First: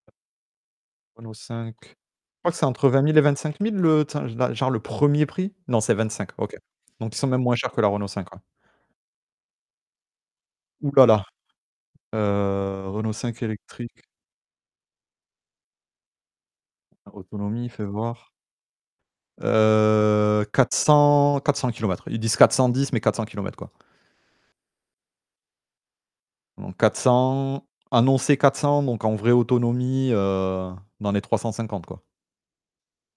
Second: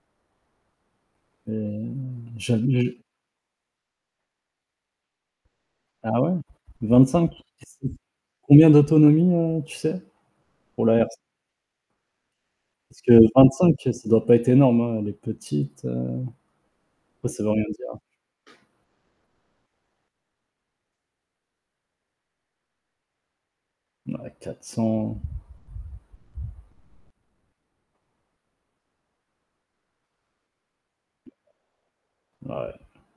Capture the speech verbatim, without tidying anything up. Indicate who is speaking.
Speaker 1: Renault 5? Je
Speaker 2: Mmh,
Speaker 1: crois que c'est entre vingt
Speaker 2: jamais.
Speaker 1: mille et vingt-cinq mille le, tu sais là, genre le premier prix? Non, c'est
Speaker 2: Ah ouais?
Speaker 1: vingt-cinq, OK. Donc ils sont
Speaker 2: vingt-cinq?
Speaker 1: même moins
Speaker 2: Et
Speaker 1: chers que la
Speaker 2: c'est
Speaker 1: Renault 5 ouais.
Speaker 2: combien d'autonomie, heu, tu sais? Pour
Speaker 1: Ouh
Speaker 2: la
Speaker 1: là
Speaker 2: R c
Speaker 1: là! Heu
Speaker 2: Parce
Speaker 1: Renault
Speaker 2: que
Speaker 1: 5
Speaker 2: vint-cinq,
Speaker 1: électrique.
Speaker 2: ça doit pas être énorme hein, les petites, heu
Speaker 1: Alors
Speaker 2: après ça veut rien
Speaker 1: autonomie, fais
Speaker 2: dire.
Speaker 1: voir. Heu quatre cents quatre cent kilomètres. Ils disent quatre cent dix, mais quatre cents kilomètres quoi.
Speaker 2: Mouais, quatre cents
Speaker 1: Donc quatre cents annoncé quatre cents donc en vrai autonomie, heu, dans les trois cent cinquante quoi.
Speaker 2: Ouais.